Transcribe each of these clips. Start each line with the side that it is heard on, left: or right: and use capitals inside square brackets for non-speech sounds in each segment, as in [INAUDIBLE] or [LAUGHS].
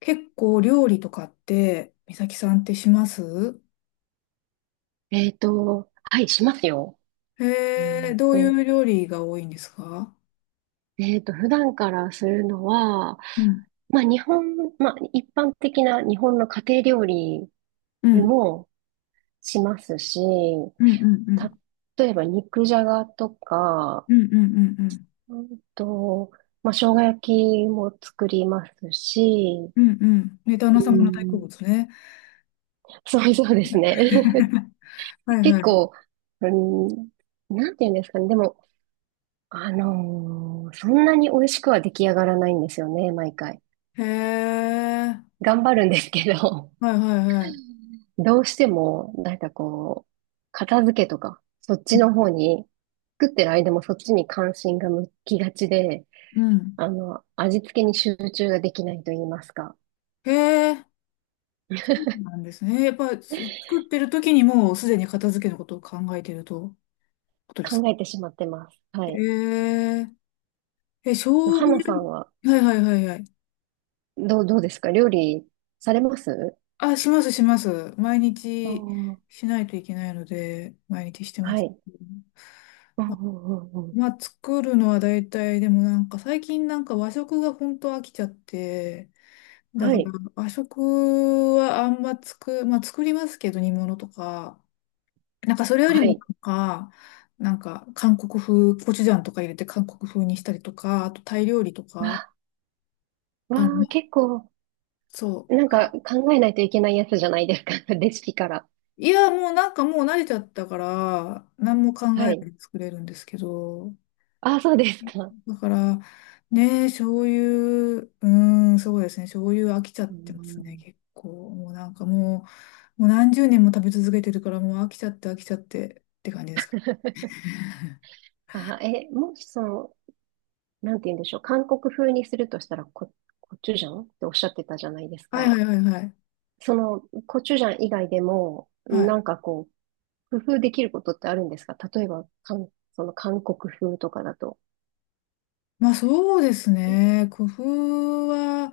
left: 結構料理とかって、美咲さんってします？
right: はい、しますよ。う
left: へえ、
right: ん
left: どうい
right: と、
left: う料理が多いんですか？
right: 普段からするのは、
left: うん。
right: まあ、日本、まあ、一般的な日本の家庭料理
left: うん。
right: もしますし、
left: うんうんうん。
right: 例えば肉じゃがとか、
left: うんうんうんうん。
right: うんと、生姜焼きも作りますし、
left: うんうん。ね、旦那
right: う
left: 様の大好
right: ん、
left: 物ね。
right: そうですね。[LAUGHS]
left: [LAUGHS] はいは
right: 結
left: い。
right: 構、うん、なんて言うんですかね。でも、そんなに美味しくは出来上がらないんですよね、毎回。
left: へえ。
right: 頑張るんですけど、
left: はいはいはい。
right: [LAUGHS] どうしても、片付けとか、そっ
left: う
right: ち
left: ん。
right: の方に、作ってる間もそっちに関心が向きがちで、
left: うん。
right: 味付けに集中ができないと言いますか、
left: へえ。そうなんですね。やっぱす作ってる時にもうすでに片付けのことを考えているとことです
right: 考
left: か？
right: えてしまってます。は
left: へ
right: い。
left: え。え、生姜、
right: 花さんは、
left: はいはいはいはい。
right: どうですか料理されます？
left: あ、します、します。毎
right: あ
left: 日
right: ー、
left: しないといけないので、毎日してま
right: は
left: す。
right: い。うんうんうんうん。
left: まあ、作るのは大体、でもなんか最近なんか和食が本当飽きちゃって、だ
right: は
left: から
right: い。
left: 和食はあんままあ作りますけど煮物とか、なんかそれよ
right: は
left: りも
right: い。
left: なんか、なんか韓国風、コチュジャンとか入れて韓国風にしたりとか、あとタイ料理とか、
right: わ、
left: あ
right: わあ、
left: の、
right: 結構、
left: そう。
right: なんか
left: あ、
right: 考えないといけないやつじゃないですか。[LAUGHS] レシピから。
left: もうなんかもう慣れちゃったから、何も考えな
right: は
left: い
right: い。
left: で作れるんですけど、
right: あ、そうですか。
left: だから、ね、そういう、うん、そうですね、醤油飽きちゃっ
right: う
left: てますね、
right: ん。
left: 結構。もうなんかもう何十年も食べ続けてるから、もう飽きちゃって飽きちゃってって感じですか。
right: もしその、なんて言うんでしょう。韓国風にするとしたらコチュジャンっておっしゃってたじゃないです
left: はいは
right: か。
left: いはいはい。
right: その、コチュジャン以外でも、
left: はい。
right: 工夫できることってあるんですか？例えば、その韓国風とかだと。
left: まあそうですね、工夫は、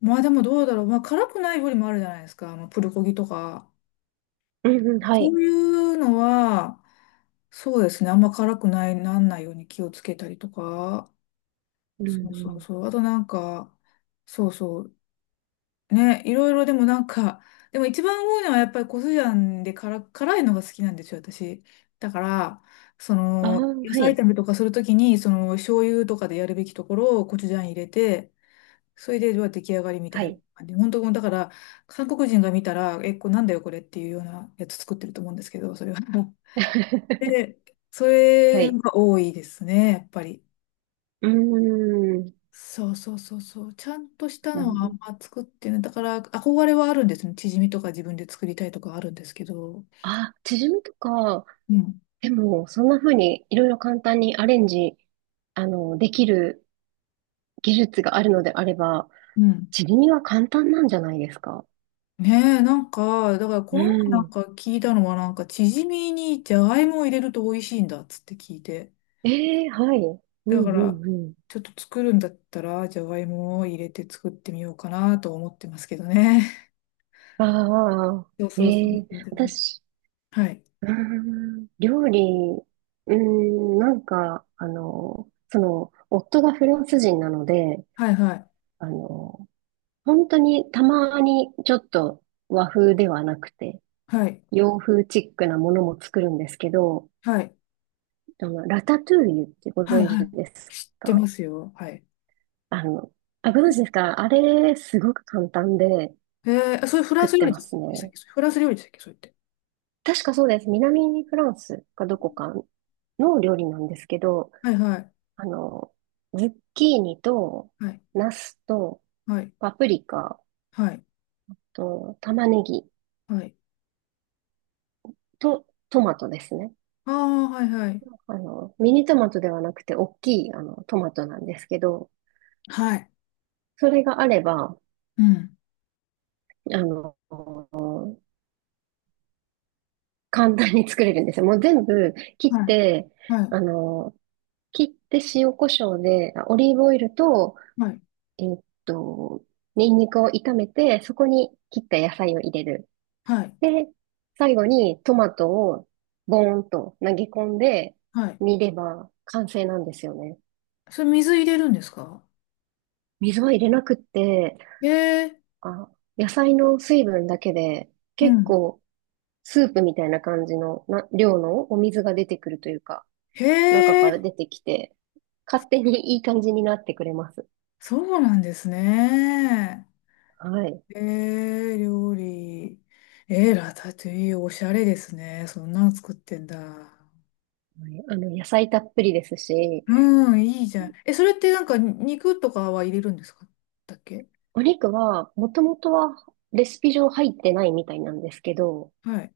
left: まあでもどうだろう、まあ辛くない料理もあるじゃないですか、あのプルコギとか。
right: うんうん、は
left: そ
right: い。
left: ういうのは、そうですね、あんま辛くない、なんないように気をつけたりとか。
right: うん
left: そうそう
right: うん。
left: そう。あとなんか、そうそう。ね、いろいろでもなんか、でも一番多いのはやっぱりコスジャンで辛いのが好きなんですよ、私。だから、そ
right: ああ、
left: の、野
right: は
left: 菜
right: い。
left: 炒めとかするときに、その、醤油とかでやるべきところをコチュジャン入れて、それで、まあ出来上がりみた
right: は
left: いな
right: い。
left: 感じ。本当、だから、韓国人が見たら、え、これなんだよ、これっていうようなやつ作ってると思うんですけど、それは。[LAUGHS]
right: [LAUGHS]
left: で、そ
right: は
left: れ
right: い。
left: が多いですね、やっぱり。
right: うーん。
left: そうそうそうそう。ちゃんとしたのはあ
right: ん、
left: んま作ってない。だから、憧れはあるんですね。チヂミとか自分で作りたいとかあるんですけど。
right: あ、チヂミとか、
left: うん。
right: でも、そんな風にいろいろ簡単にアレンジ、あの、できる技術があるのであれば、
left: うん。
right: 地には簡単なんじゃないですか？
left: ねえ、なんか、だからこ
right: う
left: の前なん
right: ん。
left: か聞いたのは、なんか、チヂミにじゃがいもを入れると美味しいんだっつって聞いて。
right: ええ、はい。う
left: だ
right: ん
left: か
right: う
left: ら、
right: んうん。
left: ちょっと作るんだったら、じゃがいもを入れて作ってみようかなと思ってますけどね。
right: ああ、
left: [LAUGHS] そうそうそ
right: え
left: う。
right: え、私、
left: はい。
right: うん、料理、うん、なんか、あの、その、夫がフランス人なので、
left: はいはい。
right: あの、本当にたまにちょっと和風ではなくて、
left: はい。
right: 洋風チックなものも作るんですけど、
left: は
right: でも、ラタトゥーユってご
left: い。
right: 存知
left: はい。
right: です
left: 知ってま
right: か？
left: すよ。はい。
right: あの、あ、ご存知ですか？あれ、すごく簡単で
left: ええ、あ、それフラ
right: 作
left: ン
right: っ
left: ス料
right: て
left: 理で
right: ます
left: す
right: ね。
left: でしたっけ、それフランス料理でしたっけそれって。
right: 確かそうです。南フランスかどこかの料理なんですけど、
left: はいはい。
right: あの、ズッキーニと、
left: はい。
right: ナスと、
left: はい。
right: パプリカ
left: はい。
right: と、玉ねぎ
left: はい。
right: と、トマトですね。
left: ああ、はいはい。
right: あの、ミニトマトではなくて、大きい、あの、トマトなんですけど、
left: はい。
right: それがあれば、
left: うん。
right: あの、簡単に作れるんですよ。もう全部
left: は
right: 切っ
left: い。
right: て、
left: はい。
right: あの、切って塩コショウで、あ、オリーブオイルと、
left: はい。
right: えーっと、ニンニクを炒めて、そこに切った野菜を入れる。
left: はい。
right: で、最後にトマトをボーンと投げ込んで
left: はい。
right: 煮れば完成なんですよね。
left: それ水入れるんですか？
right: 水は入れなくって、
left: ええ
right: あ、野菜の水分だけで
left: う
right: 結
left: ん。
right: 構スープみたいな感じのな量のお水が出てくるというか、
left: へ
right: 中から
left: え、
right: 出てきて、勝手にいい感じになってくれます。
left: そうなんですね。
right: はい。
left: ええ料理。ええラタトゥイユ、おしゃれですね。そんなの作ってんだ。
right: あの、野菜たっぷりですし、
left: うん、いいじゃん。え、それってなんか肉とかは入れるんですか、だっけ？
right: お肉は、もともとはレシピ上入ってないみたいなんですけど、
left: はい、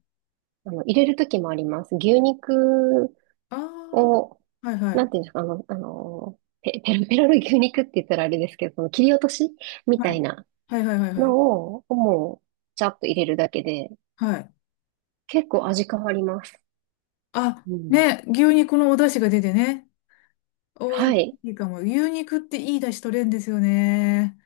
right: あの、入れる時もあります。牛肉
left: あ
right: を、
left: あ、はいは
right: な
left: い。
right: んていうんですか、あの、ペロペロの牛肉って言ったらあれですけど、その切り落としみた
left: は
right: い
left: い。
right: な
left: はいはいはいはい。
right: のを、もう、ちゃっと入れるだけで、
left: はい。
right: 結構味変わります。
left: あ、
right: うん。
left: ね、牛肉のお出汁が出てね。おい
right: は
left: し
right: い。
left: いかも。牛肉っていい出汁取れるんですよね。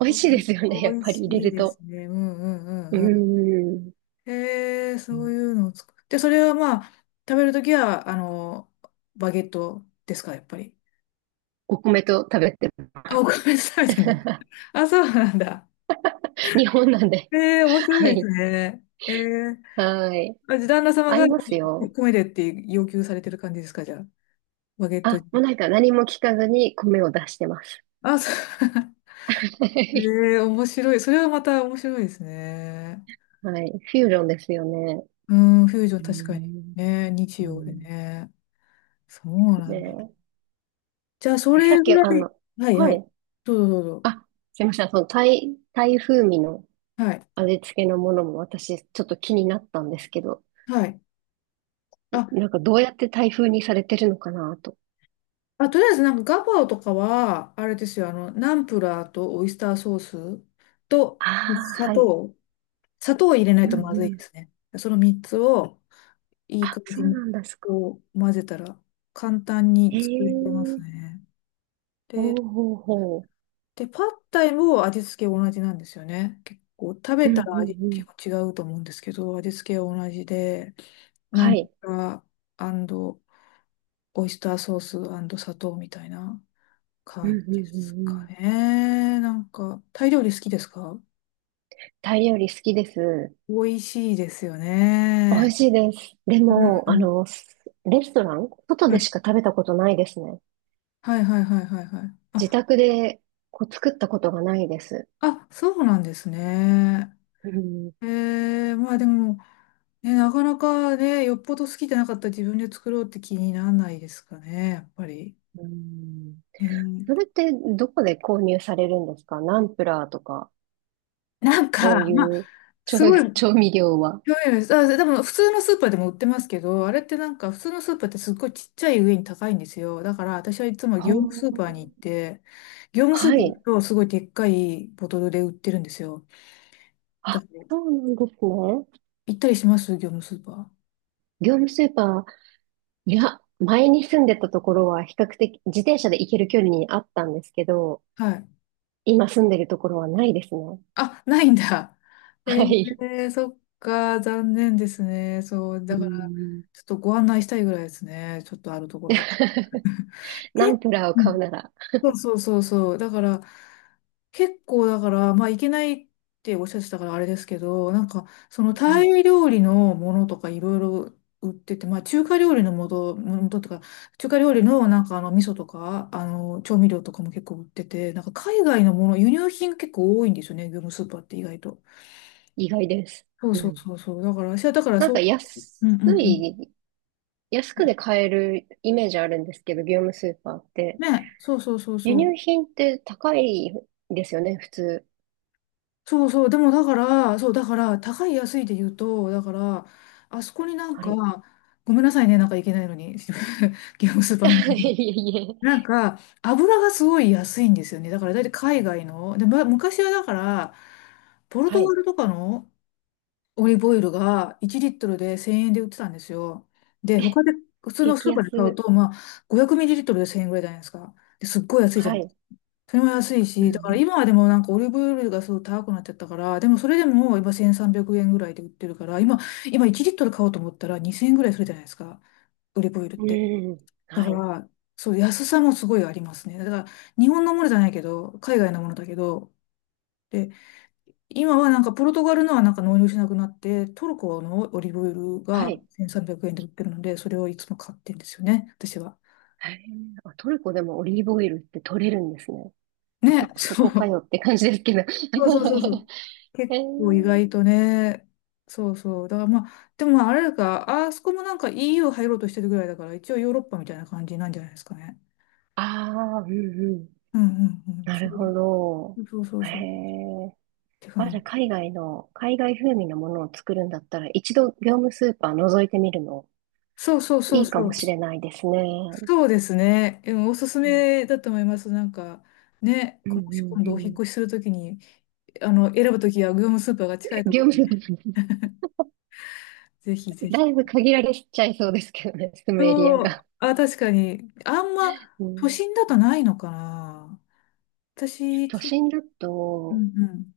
right: 美味
left: お、
right: しいですよね、や
left: お
right: っ
left: い
right: ぱり
left: し
right: 入れ
left: い
right: る
left: で
right: と。
left: すね。うんうん
right: うー
left: うんうん。
right: ん。
left: へえ、そういうのを作って、それはまあ、食べるときは、あの、バゲットですか、やっぱり。
right: お米と食べて
left: あ、
right: ま
left: お
right: す。
left: 米で食べてる。
right: [LAUGHS]
left: あ、そうなんだ。
right: 日本なんで。
left: ええ、面
right: は
left: 白いです
right: い。
left: ね。ええ、
right: はい。
left: あ、じゃあ旦那様
right: あ
left: が
right: りますよ。
left: 米でって要求されてる感じですか、じゃあ。バゲットに。
right: あ、もうなんか何も聞かずに米を出してます。
left: あ、そう。[LAUGHS]
right: [LAUGHS] はい。
left: えー、面白い。それはまた面白いですね。
right: フュージョンですよね。
left: うん、フュージョン
right: うー
left: 確かに。
right: ん。
left: ね、日
right: う
left: 曜で
right: ん。
left: ね。そうなんだ。
right: ね
left: じゃあ、そ
right: え、えさ
left: れ
right: っき、
left: ぐ
right: あ
left: らい。
right: の、
left: はいは
right: は
left: い。
right: い。
left: どうぞどうぞ。
right: あ、すいません。その、タイ風味の
left: はい。
right: 味付けのものも私、ちょっと気になったんですけど、
left: はい。あ、
right: なんかどうやってタイ風にされてるのかなと。
left: とりあえずなんかガパオとかは、あれですよ、あの、ナンプラーとオイスターソースと
right: ああ、
left: 砂
right: はい。
left: 糖。砂糖を入れない
right: う
left: と
right: ん
left: まずい
right: う
left: です
right: ん。
left: ね。その3つをいい
right: あ、
left: 感
right: そ
left: じ
right: う
left: に
right: なんだ。
left: こう混ぜたら簡単に
right: へ
left: 作れます
right: え、
left: ね。
right: ほう
left: で、
right: ほうほ
left: パッタイも味付け同じなんですよね。結構食べ
right: う。うんう
left: たら味
right: んう
left: 結
right: ん。
left: 構違うと思うんですけど、味付けは同じで、ナ
right: は
left: ンプ
right: い。
left: ラーオイスターソース砂糖みたいな
right: うん
left: 感じ
right: う
left: で
right: んう
left: す
right: んう
left: か
right: ん。
left: ね。なんか、タイ料理好きですか？
right: タイ料理好きです。
left: 美味しいですよ
right: 美味
left: ね。
right: しいです。でも、
left: う
right: あ
left: ん。
right: の、レストラン外でしか食べたことないですね。
left: はいはいはいはいはいはい。
right: 自
left: あ、
right: 宅でこう作ったことがないです。
left: あ、そうなんですね。
right: うん、
left: えまあでも、ね、なかなかね、よっぽど好きじゃなかったら自分で作ろうって気にならないですかね、やっぱり。
right: うん。
left: ね、
right: それってどこで購入されるんですか？ナンプラーとか、
left: なん
right: そう
left: か、
right: い
left: まあ、
right: う調、
left: すごい、
right: 調味料は。
left: 興味あります。あ、でも普通のスーパーでも売ってますけど、あれってなんか普通のスーパーってすっごいちっちゃい上に高いんですよ。だから私はいつも
right: は
left: 業務スーパーに行っ
right: あ、
left: て、業務ス
right: は
left: ーパー行
right: い。
left: くとすごいでっかいボトルで売ってるんですよ。
right: あ、
left: だから
right: そうなんですね。
left: 行ったりします業務スーパー。
right: 業務スーパー、いや、前に住んでたところは比較的自転車で行ける距離にあったんですけど、
left: はい。
right: 今住んでるところはないですね。
left: あ、ないんだ。[LAUGHS] え
right: はい。
left: ー、そっか、残念ですね。そう、だ
right: う
left: から、
right: ん。
left: ちょっとご案内したいぐらいですね。ちょっとあるところ。
right: [LAUGHS] ナン
left: け
right: プラーを
left: う
right: 買う
left: ん
right: なら、
left: そうそうそうそう。だから、結構だから、まあ、いけないっておっしゃってたからあれですけど、なんか、その
right: は
left: タ
right: い、
left: イ料理のものとかいろいろ売ってて、まあ、中華料理のもととか、中華料理のなんか味噌とか、調味料とかも結構売ってて、なんか海外のもの、輸入品結構多いんですよね、業務スーパーって意外と。
right: 意外です。
left: そう
right: う
left: そう
right: ん。
left: そうそう。だから、私はだから
right: なん
left: そ
right: か
left: う、うん
right: 安
left: うんうん。
right: い、安くで買えるイメージあるんですけど、業務スーパーって。
left: ね、そうそうそう
right: 輸
left: そう。
right: 入品って高いですよね、普通。
left: そうそう。でもだから、そう、だから、高い安いで言うと、だから、あそこになん
right: は
left: か、
right: い。
left: ごめんなさいね、なんかいけないのに、[LAUGHS] ゲームスーパ
right: [LAUGHS]
left: ーなん
right: い
left: で、
right: えいえ。
left: なんか、油がすごい安いんですよね。だから、だいたい海外の。で、ま、昔はだから、ポル
right: は
left: トガ
right: い。
left: ルとかのオリーブオイルが1リットルで1000円で売ってたんですよ。で、他で、普通のス
right: 激
left: ーパ
right: 安。
left: ーで買うと、まあ、500ミリリットルで1000円ぐらいじゃないですか。ですっごい安いじゃ
right: は
left: ん。
right: い。
left: それも安い
right: う
left: し、だから
right: ん
left: 今はでもなんかオリーブオイルがすごい高くなっちゃったから、でもそれでも今1300円ぐらいで売ってるから、今、1リットル買おうと思ったら2000円ぐらいするじゃないですか、オリーブオイルっ
right: う
left: て。
right: ん。うん。
left: だ
right: は
left: か
right: い。
left: ら、そう、安さもすごいありますね。だから、日本のものじゃないけど、海外のものだけど、で、今はなんかポルトガルのはなんか納入しなくなって、トルコのオリーブオイル
right: は
left: が
right: い。
left: 1300円で売ってるので、それをいつも買ってんですよね、私は。
right: へえ、あ、トルコでもオリーブオイルって取れるんですね。
left: ね、
right: そ
left: そ
right: こか
left: う。
right: よって感じですけど。
left: そうそうそうそう。
right: [LAUGHS] へ
left: 結
right: え、
left: 構意外とね。そうそう。だからまあ、でもまああれだから、あそこもなんか EU 入ろうとしてるぐらいだから、一応ヨーロッパみたいな感じなんじゃないですかね。
right: ああ、うんうん。
left: うんうんうん。
right: な
left: 中
right: るほど。
left: そうそう
right: へ
left: そう。っ
right: え。
left: て
right: あ、
left: 感
right: じゃあ
left: じ。
right: 海外風味のものを作るんだったら、一度業務スーパー覗いてみるの、
left: そうそうそ
right: い
left: う
right: いか
left: そ
right: も
left: う。
right: しれないですね。
left: そうですね。でもおすす
right: うん
left: めだと思います。なんか、ね、
right: うんう
left: もし
right: ん
left: 今度お引
right: う
left: っ
right: ん。
left: 越しするときに、選ぶときは業務スーパーが近いとこ
right: 業
left: ろ
right: 務
left: で
right: スー
left: ね、
right: パー、
left: ぜひぜ
right: [LAUGHS] だ
left: ひ。
right: いぶ限られちゃいそうですけどね、住むエリア
left: そう。
right: が。
left: あ、確かに。あんま、
right: う
left: 都
right: ん、
left: 心だとないのかな。私、
right: 都
left: き、
right: 心だ
left: う
right: と、
left: んうん。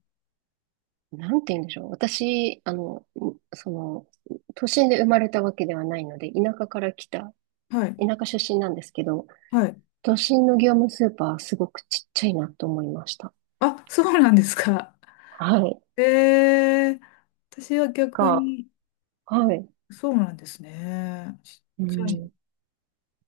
right: なんて言うんでしょう。私、その、都心で生まれたわけではないので、田舎から来た、
left: はい、
right: 田舎出身なんですけど、
left: はい。
right: 都心の業務スーパーはすごくちっちゃいなと思いました。
left: あ、そうなんですか。
right: は
left: [LAUGHS]
right: い。
left: ええ、私は逆
right: が、
left: に、
right: はい。
left: そうなんですね。ちっ
right: う
left: ちゃい。
right: ん。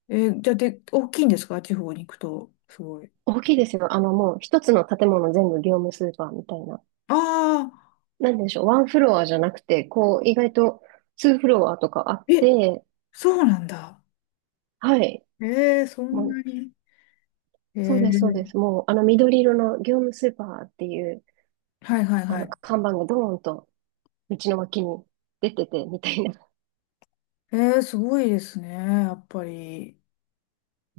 left: えーじゃあ、で、大きいんですか地方に行くと。すごい。
right: 大きいですよ。あの、もう一つの建物全部業務スーパーみたいな。
left: ああ、
right: なんでしょう。ワンフロアじゃなくて、こう、意外とツーフロアとかあっ
left: え、
right: て、
left: そうなんだ。
right: はい。
left: ええそん
right: も
left: な
right: う、
left: に。
right: そう
left: え
right: で
left: え
right: す。もう、あの緑色の業務スーパーっていう、
left: はいはい
right: あ
left: は
right: の
left: い。
right: 看板がドーンと、道の脇に出てて、みたいな。
left: ええすごいですね。やっぱり。